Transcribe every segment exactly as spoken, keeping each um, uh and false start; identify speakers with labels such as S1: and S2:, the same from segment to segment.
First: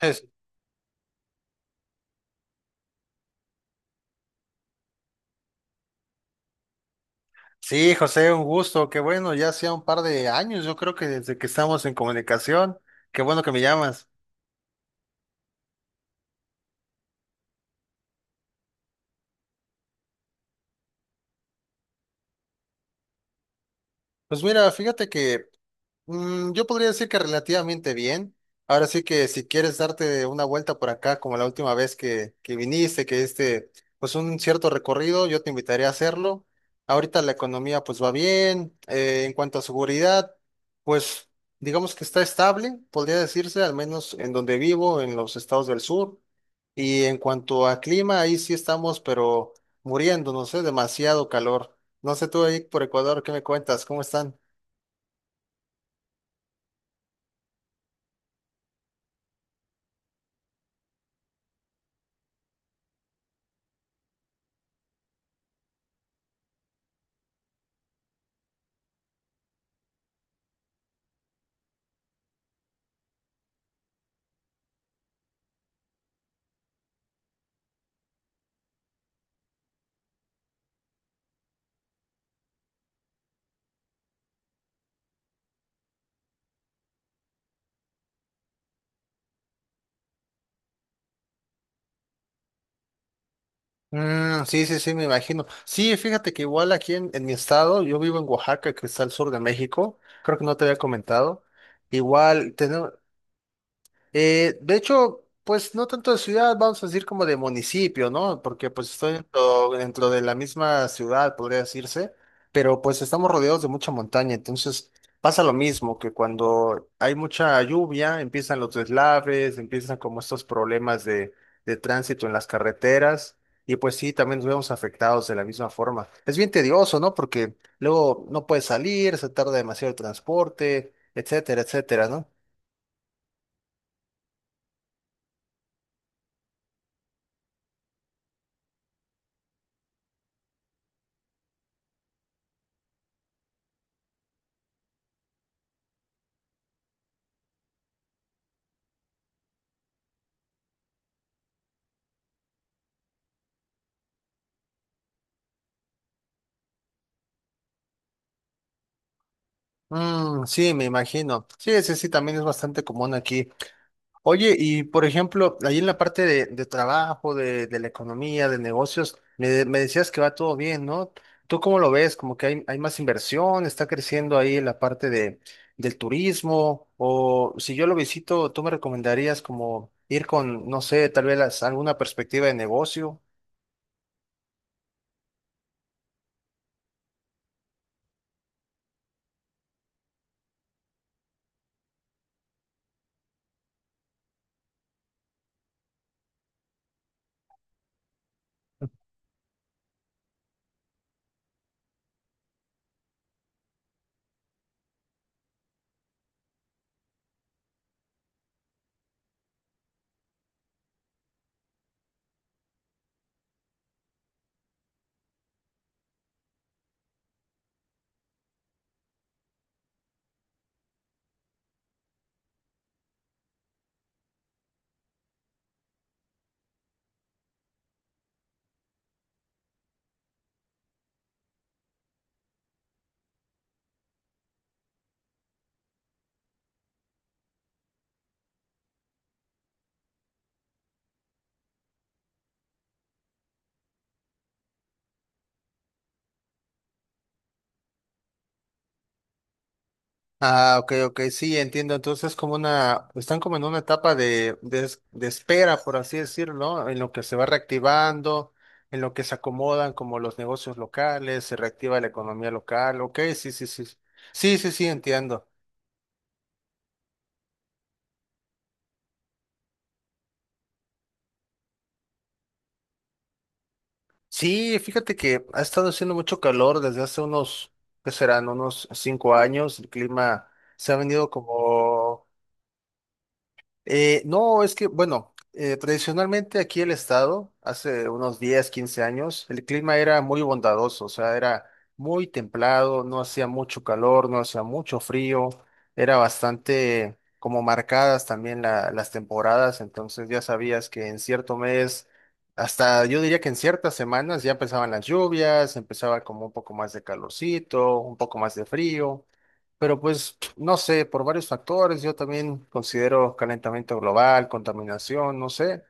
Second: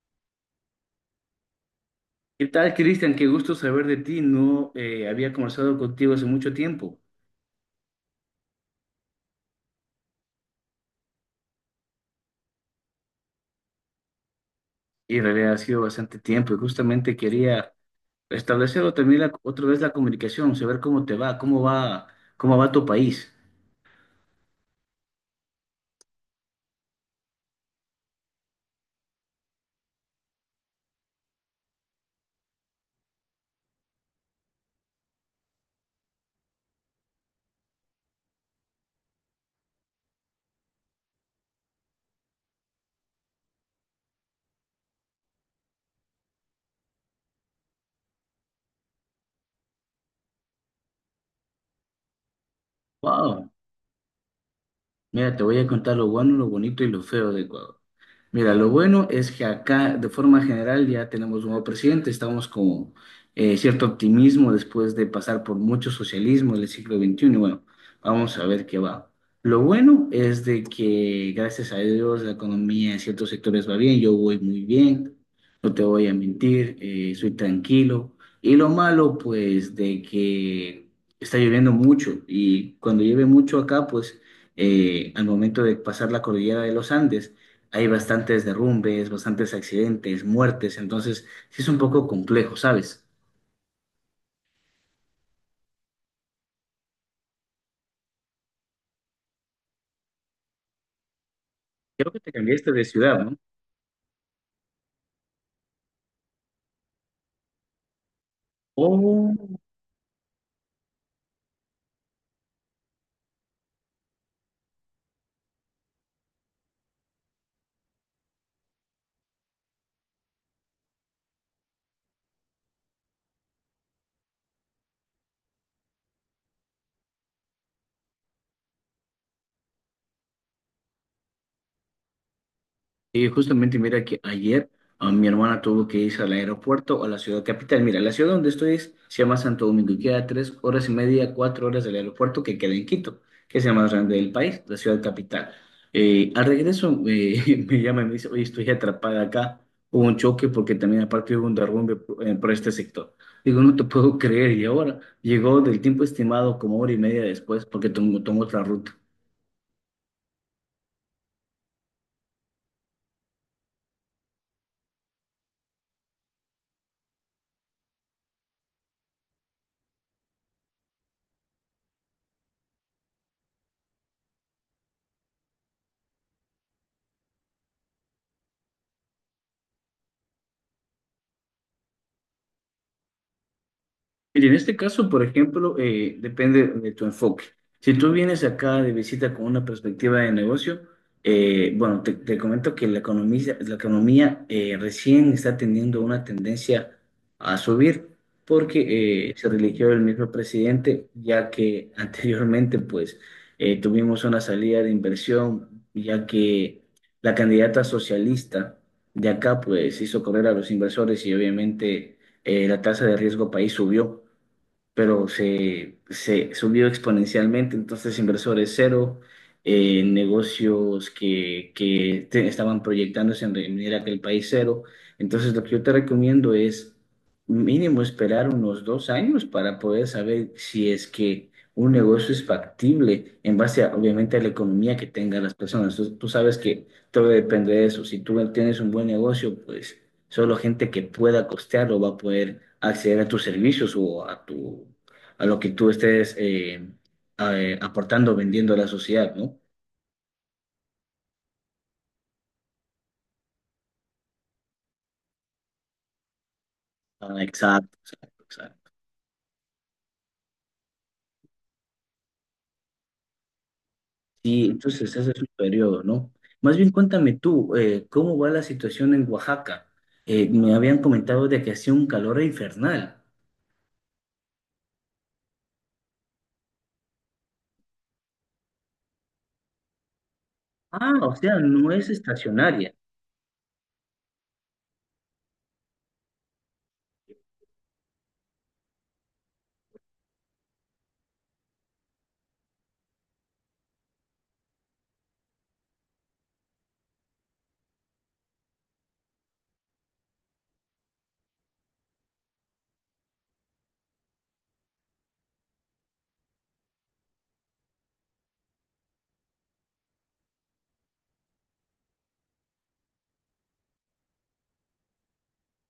S1: Es-
S2: ¿Qué tal, Cristian? Qué gusto saber de ti. No eh, había conversado contigo hace mucho tiempo
S1: sí, José, un gusto. Qué bueno, ya hacía un par de años, yo creo que desde que estamos en comunicación. Qué bueno que me llamas.
S2: y en realidad ha sido bastante tiempo y justamente quería restablecer otra vez la, otra vez la comunicación, saber cómo te va, cómo va, cómo va tu país.
S1: Pues mira, fíjate que Mm, yo podría decir que relativamente bien. Ahora sí que si quieres darte una vuelta por acá, como la última vez que, que viniste, que este, pues un cierto recorrido, yo te invitaría a hacerlo. Ahorita la economía pues va bien. Eh, en cuanto a seguridad, pues digamos que está estable, podría decirse, al menos en donde vivo, en los estados del sur. Y en cuanto a clima, ahí sí estamos, pero muriendo, no sé, demasiado calor. No sé tú ahí por Ecuador, ¿qué me
S2: Wow.
S1: cuentas? ¿Cómo están?
S2: Mira, te voy a contar lo bueno, lo bonito y lo feo de Ecuador. Mira, lo bueno es que acá, de forma general, ya tenemos un nuevo presidente, estamos con eh, cierto optimismo después de pasar por mucho socialismo del siglo veintiuno. Y bueno, vamos a ver qué va. Lo bueno es de que, gracias a Dios, la economía en ciertos sectores va bien, yo voy muy bien, no te voy a mentir, eh, soy tranquilo. Y lo malo, pues, de que está lloviendo mucho y cuando llueve mucho acá, pues eh, al momento de pasar la cordillera de los Andes, hay bastantes derrumbes, bastantes accidentes, muertes, entonces sí es un poco complejo, ¿sabes?
S1: Mm, sí, sí, sí, me imagino. Sí, fíjate que igual aquí en, en mi estado, yo vivo en Oaxaca, que está al sur de México, creo que no te había comentado.
S2: Creo que te
S1: Igual,
S2: cambiaste de ciudad, ¿no?
S1: eh, de hecho, pues no tanto de ciudad, vamos a decir como de municipio, ¿no? Porque pues estoy
S2: Oh.
S1: dentro, dentro de la misma ciudad, podría decirse, pero pues estamos rodeados de mucha montaña, entonces pasa lo mismo, que cuando hay mucha lluvia, empiezan los deslaves, empiezan como estos problemas de, de tránsito en las carreteras, y pues sí, también nos vemos afectados de la misma forma. Es bien tedioso, ¿no? Porque luego no puedes salir, se tarda demasiado el transporte, etcétera, etcétera, ¿no?
S2: Y justamente mira que ayer a mi hermana tuvo que irse al aeropuerto o a la ciudad capital. Mira, la ciudad donde estoy es- se llama Santo Domingo y queda tres horas y media, cuatro horas del aeropuerto que queda en Quito, que es la más grande del país, la ciudad capital. Eh, al regreso eh, me llama y me dice, oye, estoy atrapada acá. Hubo un choque porque también aparte hubo un derrumbe por, eh, por este sector. Digo, no te puedo creer. Y ahora llegó del tiempo estimado como hora y media después porque tomó, tomó otra ruta.
S1: Mm, sí, me imagino. Sí, ese sí también es bastante común aquí. Oye, y por ejemplo, ahí en la parte de, de trabajo, de, de la economía, de negocios, me, de- me decías que va todo bien, ¿no? ¿Tú cómo lo ves? ¿Como que hay, hay más inversión? ¿Está creciendo ahí la parte de, del turismo? O si yo lo visito, ¿tú me recomendarías como ir con, no sé, tal vez las- alguna perspectiva de negocio?
S2: Mire, en este caso, por ejemplo, eh, depende de tu enfoque. Si tú vienes acá de visita con una perspectiva de negocio, eh, bueno, te, te comento que la economía, la economía eh, recién está teniendo una tendencia a subir porque eh, se religió el mismo presidente, ya que anteriormente, pues, eh, tuvimos una salida de inversión, ya que la candidata socialista de acá, pues, hizo correr a los inversores y obviamente eh, la tasa de riesgo país subió pero se, se subió exponencialmente, entonces inversores cero, eh, negocios que, que te- estaban proyectándose en venir a aquel país cero. Entonces lo que yo te recomiendo es mínimo esperar unos dos años para poder saber si es que un negocio es factible en base a, obviamente, a la economía que tengan las personas. Tú, tú sabes que todo depende de eso. Si tú tienes un buen negocio, pues... Solo gente que pueda costearlo va a poder acceder a tus servicios o a tu, a lo que tú estés eh, a- eh, aportando, vendiendo a la sociedad, ¿no?
S1: Ah, ok, ok, sí, entiendo. Entonces, como una, están como en una etapa de, de, es- de espera, por así decirlo, ¿no? En lo que se
S2: Ah,
S1: va
S2: exacto,
S1: reactivando,
S2: exacto.
S1: en lo que se acomodan como los negocios locales, se reactiva la economía local. Ok, sí, sí, sí. Sí,
S2: Sí,
S1: sí, sí,
S2: entonces ese es un
S1: entiendo.
S2: periodo, ¿no? Más bien cuéntame tú, eh, ¿cómo va la situación en Oaxaca? Eh, me habían comentado de que hacía un calor infernal.
S1: Sí, fíjate que ha estado haciendo mucho calor desde hace unos, ¿qué serán? Unos cinco años. El clima se ha
S2: Ah,
S1: venido
S2: o sea, no es
S1: como
S2: estacionaria.
S1: Eh, no, es que, bueno, eh, tradicionalmente aquí el estado, hace unos diez, quince años, el clima era muy bondadoso, o sea, era muy templado, no hacía mucho calor, no hacía mucho frío, era bastante como marcadas también la- las temporadas, entonces ya sabías que en cierto mes, hasta yo diría que en ciertas semanas ya empezaban las lluvias, empezaba como un poco más de calorcito, un poco más de frío. Pero pues, no sé, por varios factores, yo también considero calentamiento global, contaminación, no sé,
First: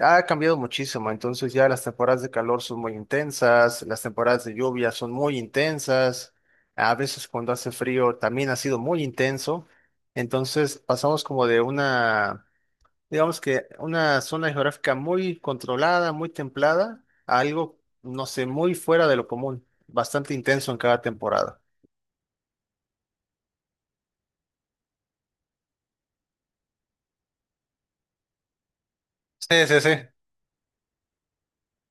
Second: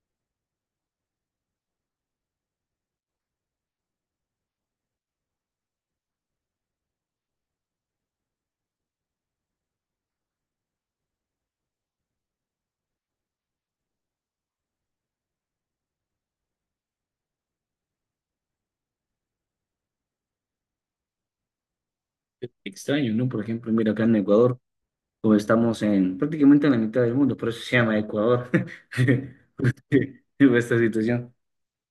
S1: ha cambiado muchísimo, entonces ya las temporadas de calor son muy intensas, las temporadas de lluvia son muy intensas, a veces cuando hace frío también ha sido muy intenso, entonces pasamos como de una, digamos que una zona geográfica muy controlada, muy templada, a algo, no sé, muy fuera de lo común, bastante intenso en cada temporada.
S2: Extraño, ¿no? Por ejemplo, mira acá en Ecuador, o estamos en prácticamente en la mitad del mundo, por eso se llama Ecuador,
S1: Sí, sí, sí.
S2: porque hubo esta situación.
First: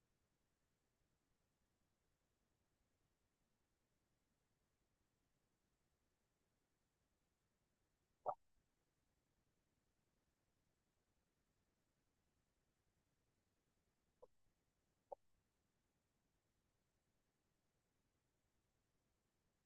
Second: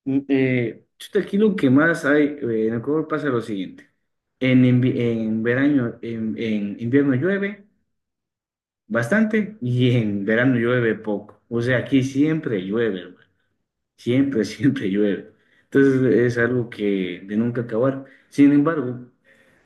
S2: Mm, Eh, chuta, aquí lo que más hay, eh, en Ecuador pasa lo siguiente, en, invi- en verano, en, en invierno llueve bastante y en verano llueve poco, o sea, aquí siempre llueve, siempre, siempre llueve. Entonces es algo que de nunca acabar. Sin embargo,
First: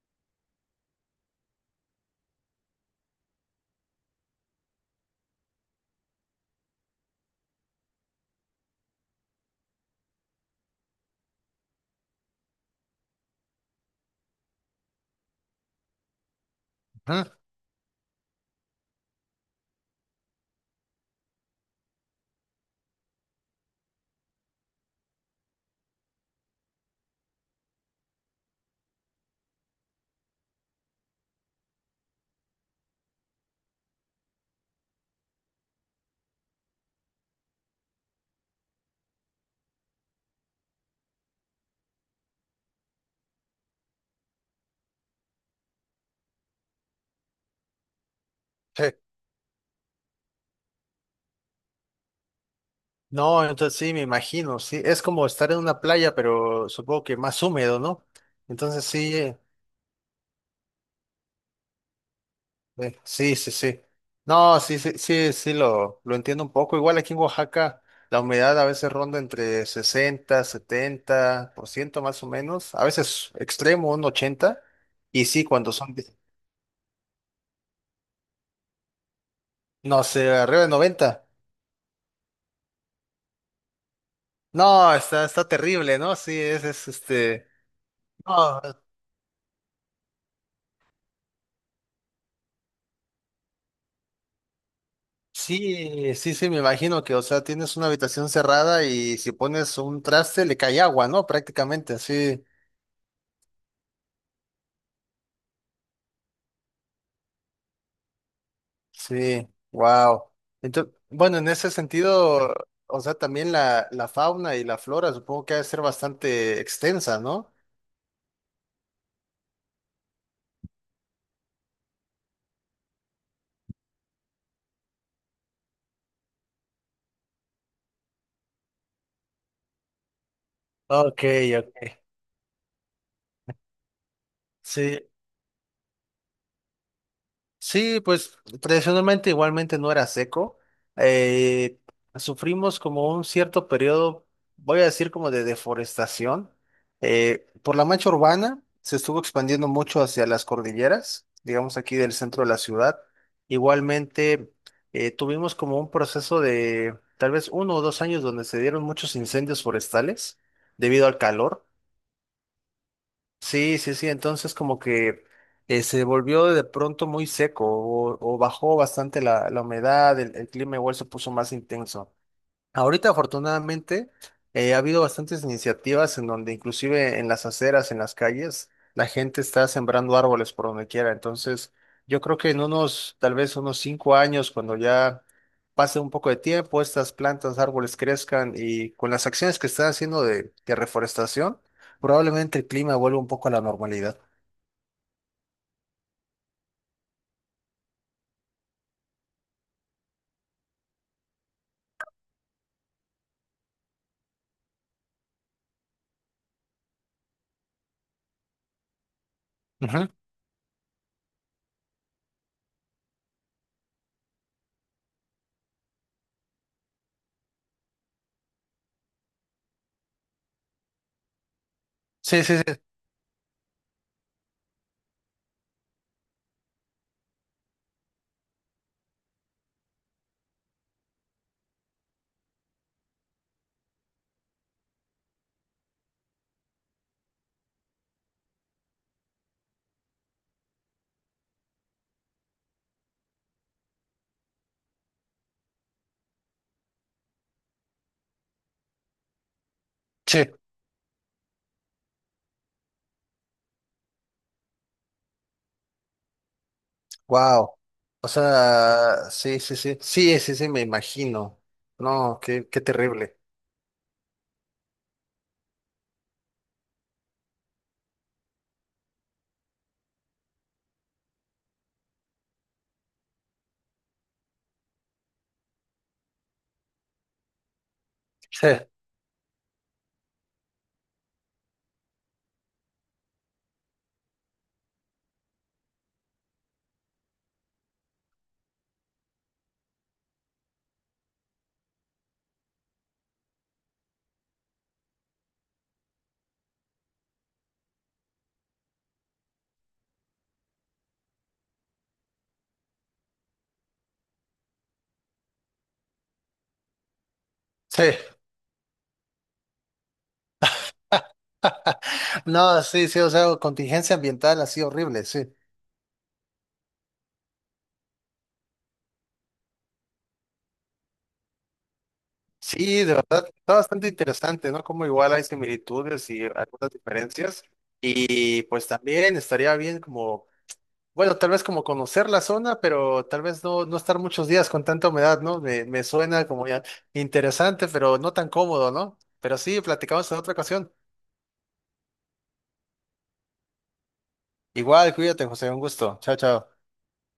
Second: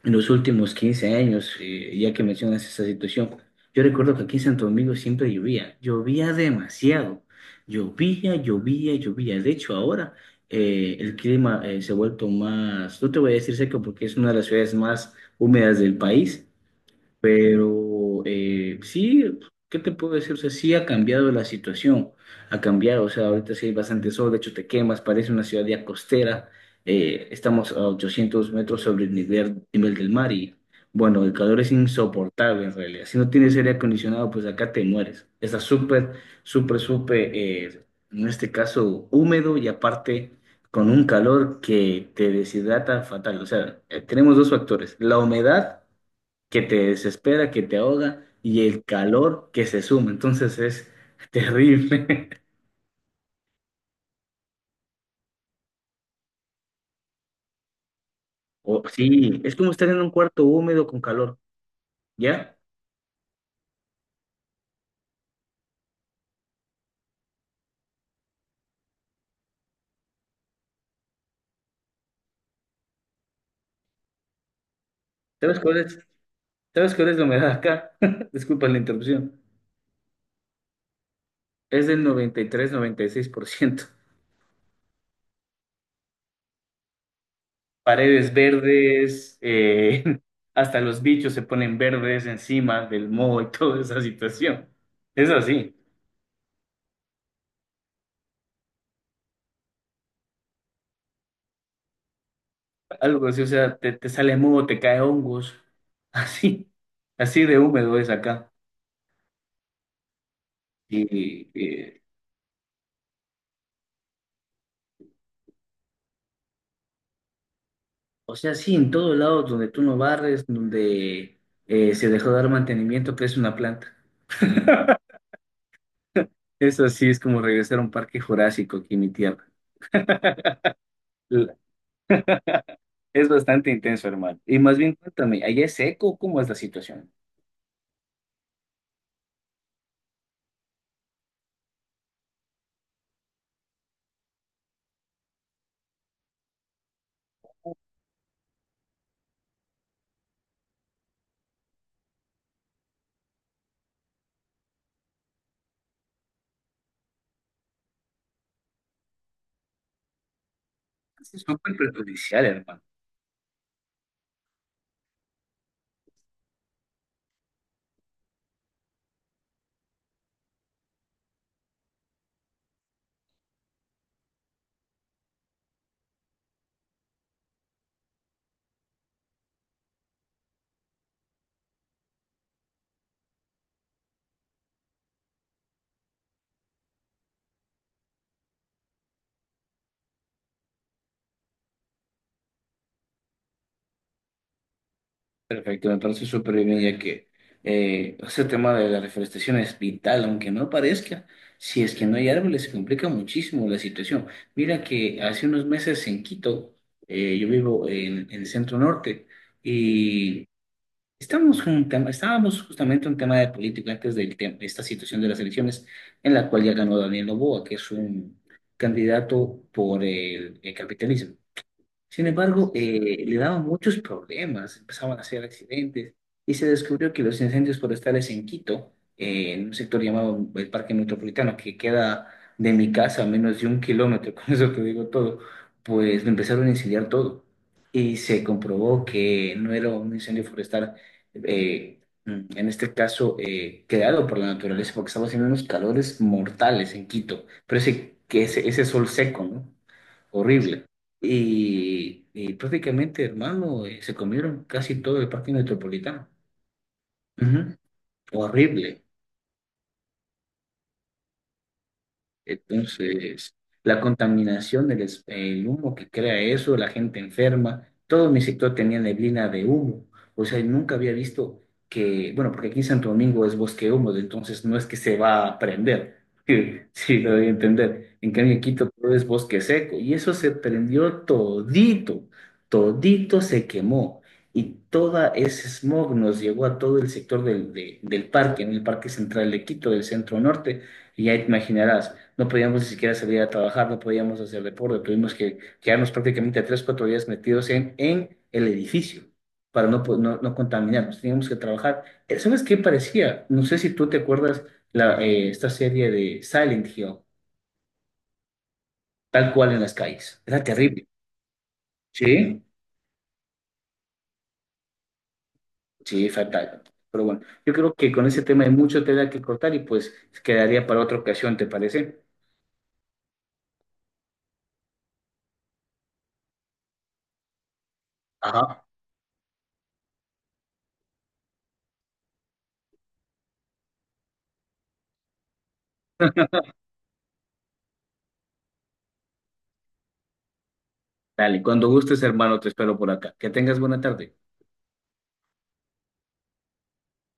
S2: en los últimos quince años, eh, ya que mencionas esa situación, yo recuerdo que aquí en Santo Domingo siempre llovía, llovía demasiado, llovía, llovía, llovía. De hecho, ahora eh, el clima eh, se ha vuelto más, no te voy a decir seco porque es una de las ciudades más húmedas del país,
S1: Ujú.
S2: pero eh, sí, ¿qué te puedo decir? O sea, sí ha cambiado la situación, ha cambiado, o sea, ahorita sí hay bastante sol, de hecho te quemas, parece una ciudad ya costera, eh, estamos a 800 metros sobre el nivel, nivel del mar y bueno, el calor es insoportable en realidad, si no tienes aire acondicionado, pues acá te mueres, está súper, súper, súper, eh, en este caso, húmedo y aparte con un calor que te deshidrata fatal, o sea, eh, tenemos dos factores, la humedad, que te desespera, que te ahoga y el
S1: Sí.
S2: calor que se suma. Entonces es terrible.
S1: No, entonces sí, me imagino, sí, es como estar en una playa, pero supongo que más húmedo, ¿no?
S2: O,
S1: Entonces sí, eh,
S2: sí, es como estar en un cuarto húmedo con calor. ¿Ya?
S1: eh, sí, sí, sí. No, sí, sí, sí, sí, lo, lo entiendo un poco. Igual aquí en Oaxaca la humedad a veces ronda entre sesenta, setenta por ciento más o menos, a veces extremo, un ochenta, y sí,
S2: ¿Sabes
S1: cuando
S2: cuál
S1: son,
S2: es?
S1: de-
S2: ¿Sabes cuál es la humedad acá? Disculpa la interrupción.
S1: no sé, arriba de noventa.
S2: Es del noventa y tres-noventa y seis por ciento.
S1: No, está, está terrible, ¿no? Sí, es, es este...
S2: Paredes
S1: No.
S2: verdes, eh, hasta los bichos se ponen verdes encima del moho y toda esa situación. Es así,
S1: Sí, sí, sí, me imagino que, o sea, tienes una habitación cerrada y si pones un traste le cae agua, ¿no? Prácticamente, sí,
S2: algo así, o sea, te, te sale moho, te cae hongos, así, así de húmedo es acá.
S1: sí, wow. Entonces, bueno,
S2: Y,
S1: en ese
S2: eh,
S1: sentido, o sea, también la, la fauna y la flora supongo que ha de ser bastante extensa, ¿no?
S2: o sea, sí, en todos lados donde tú no barres, donde eh, se dejó de dar mantenimiento, crece una planta. Eso sí es como regresar a un parque jurásico aquí en mi tierra.
S1: Ok,
S2: La-
S1: ok.
S2: Es bastante intenso, hermano. Y más bien,
S1: Sí,
S2: cuéntame, ¿allá es seco? ¿Cómo es la situación?
S1: sí, pues tradicionalmente igualmente no era seco. Eh, Sufrimos como un cierto periodo, voy a decir como de deforestación. Eh, por la mancha urbana se estuvo expandiendo mucho hacia las cordilleras, digamos aquí del centro de la ciudad. Igualmente eh, tuvimos como un proceso de tal vez uno o dos años donde se dieron muchos incendios forestales debido al
S2: Es
S1: calor.
S2: súper perjudicial, hermano.
S1: Sí, sí, sí. Entonces como que eh, se volvió de pronto muy seco o, o bajó bastante la, la humedad, el, el clima igual se puso más intenso. Ahorita, afortunadamente, eh, ha habido bastantes iniciativas en donde inclusive en las aceras, en las calles, la gente está sembrando árboles por donde quiera. Entonces, yo creo que en unos, tal vez unos cinco años, cuando ya pase un poco de tiempo, estas plantas, árboles crezcan y con las acciones que están haciendo de, de reforestación, probablemente el clima vuelva un poco a la normalidad.
S2: Perfecto, me parece súper bien, ya que eh, ese tema de la reforestación es vital, aunque no parezca. Si es que no hay árboles, se complica muchísimo la situación. Mira que hace unos meses en Quito, eh, yo vivo en, en el centro norte,
S1: Ujú.
S2: y estamos con un tema- estábamos justamente en un tema de política antes del tem- de esta situación de las elecciones, en la cual ya ganó Daniel Noboa, que es un candidato por el el capitalismo. Sin
S1: Sí, sí,
S2: embargo,
S1: sí.
S2: eh, le daban muchos problemas, empezaban a hacer accidentes y se descubrió que los incendios forestales en Quito, eh, en un sector llamado el Parque Metropolitano, que queda de mi casa a menos de un kilómetro, con eso te digo todo, pues lo empezaron a incendiar todo. Y se comprobó que no era un incendio forestal, eh, en este caso, eh, creado por la naturaleza, porque estaba haciendo unos calores mortales en Quito, pero ese, que ese, ese sol seco, ¿no?
S1: Sí.
S2: Horrible y, y prácticamente, hermano, eh, se comieron casi todo el parque metropolitano. Ujú.
S1: Wow. O
S2: Horrible.
S1: sea, sí, sí, sí. Sí, sí, sí, me imagino. No, qué, qué terrible.
S2: Entonces, la contaminación, el, es- el humo que crea eso, la gente enferma, todo mi sector tenía neblina de humo. O sea, nunca había visto que, bueno, porque aquí en Santo Domingo es bosque húmedo, entonces no es que se va a prender. Sí, sí, lo voy a entender. En cambio, en
S1: Sí,
S2: Quito todo es bosque seco y eso se prendió todito, todito se quemó. Y toda ese smog nos llegó a todo el sector del, de- del parque, en el Parque Central de Quito, del centro norte y ya te imaginarás, no podíamos ni siquiera salir a trabajar, no podíamos hacer deporte, tuvimos que quedarnos prácticamente tres, cuatro días metidos en, en el edificio para no, po- no, no contaminarnos, teníamos que trabajar. Eh, ¿Sabes qué parecía? No sé si tú te acuerdas la, eh, esta serie de Silent Hill,
S1: sí,
S2: tal cual en las calles. Era terrible. Sí,
S1: no, sí, sí, o sea, contingencia ambiental así horrible, sí.
S2: sí, fatal. Pero bueno, yo creo que con ese tema hay mucho tela que cortar y pues quedaría para otra ocasión, ¿te parece?
S1: Sí, de verdad, está bastante interesante, ¿no? Como igual hay similitudes y algunas diferencias. Y
S2: Ajá.
S1: pues también estaría bien como, bueno, tal vez como conocer la zona, pero tal vez no, no estar muchos días con tanta humedad, ¿no? Me, me suena como ya interesante, pero no tan cómodo, ¿no? Pero sí, platicamos en otra ocasión.
S2: Dale, cuando gustes, hermano, te espero por acá. Que tengas buena tarde.
S1: Igual, cuídate, José, un gusto. Chao, chao.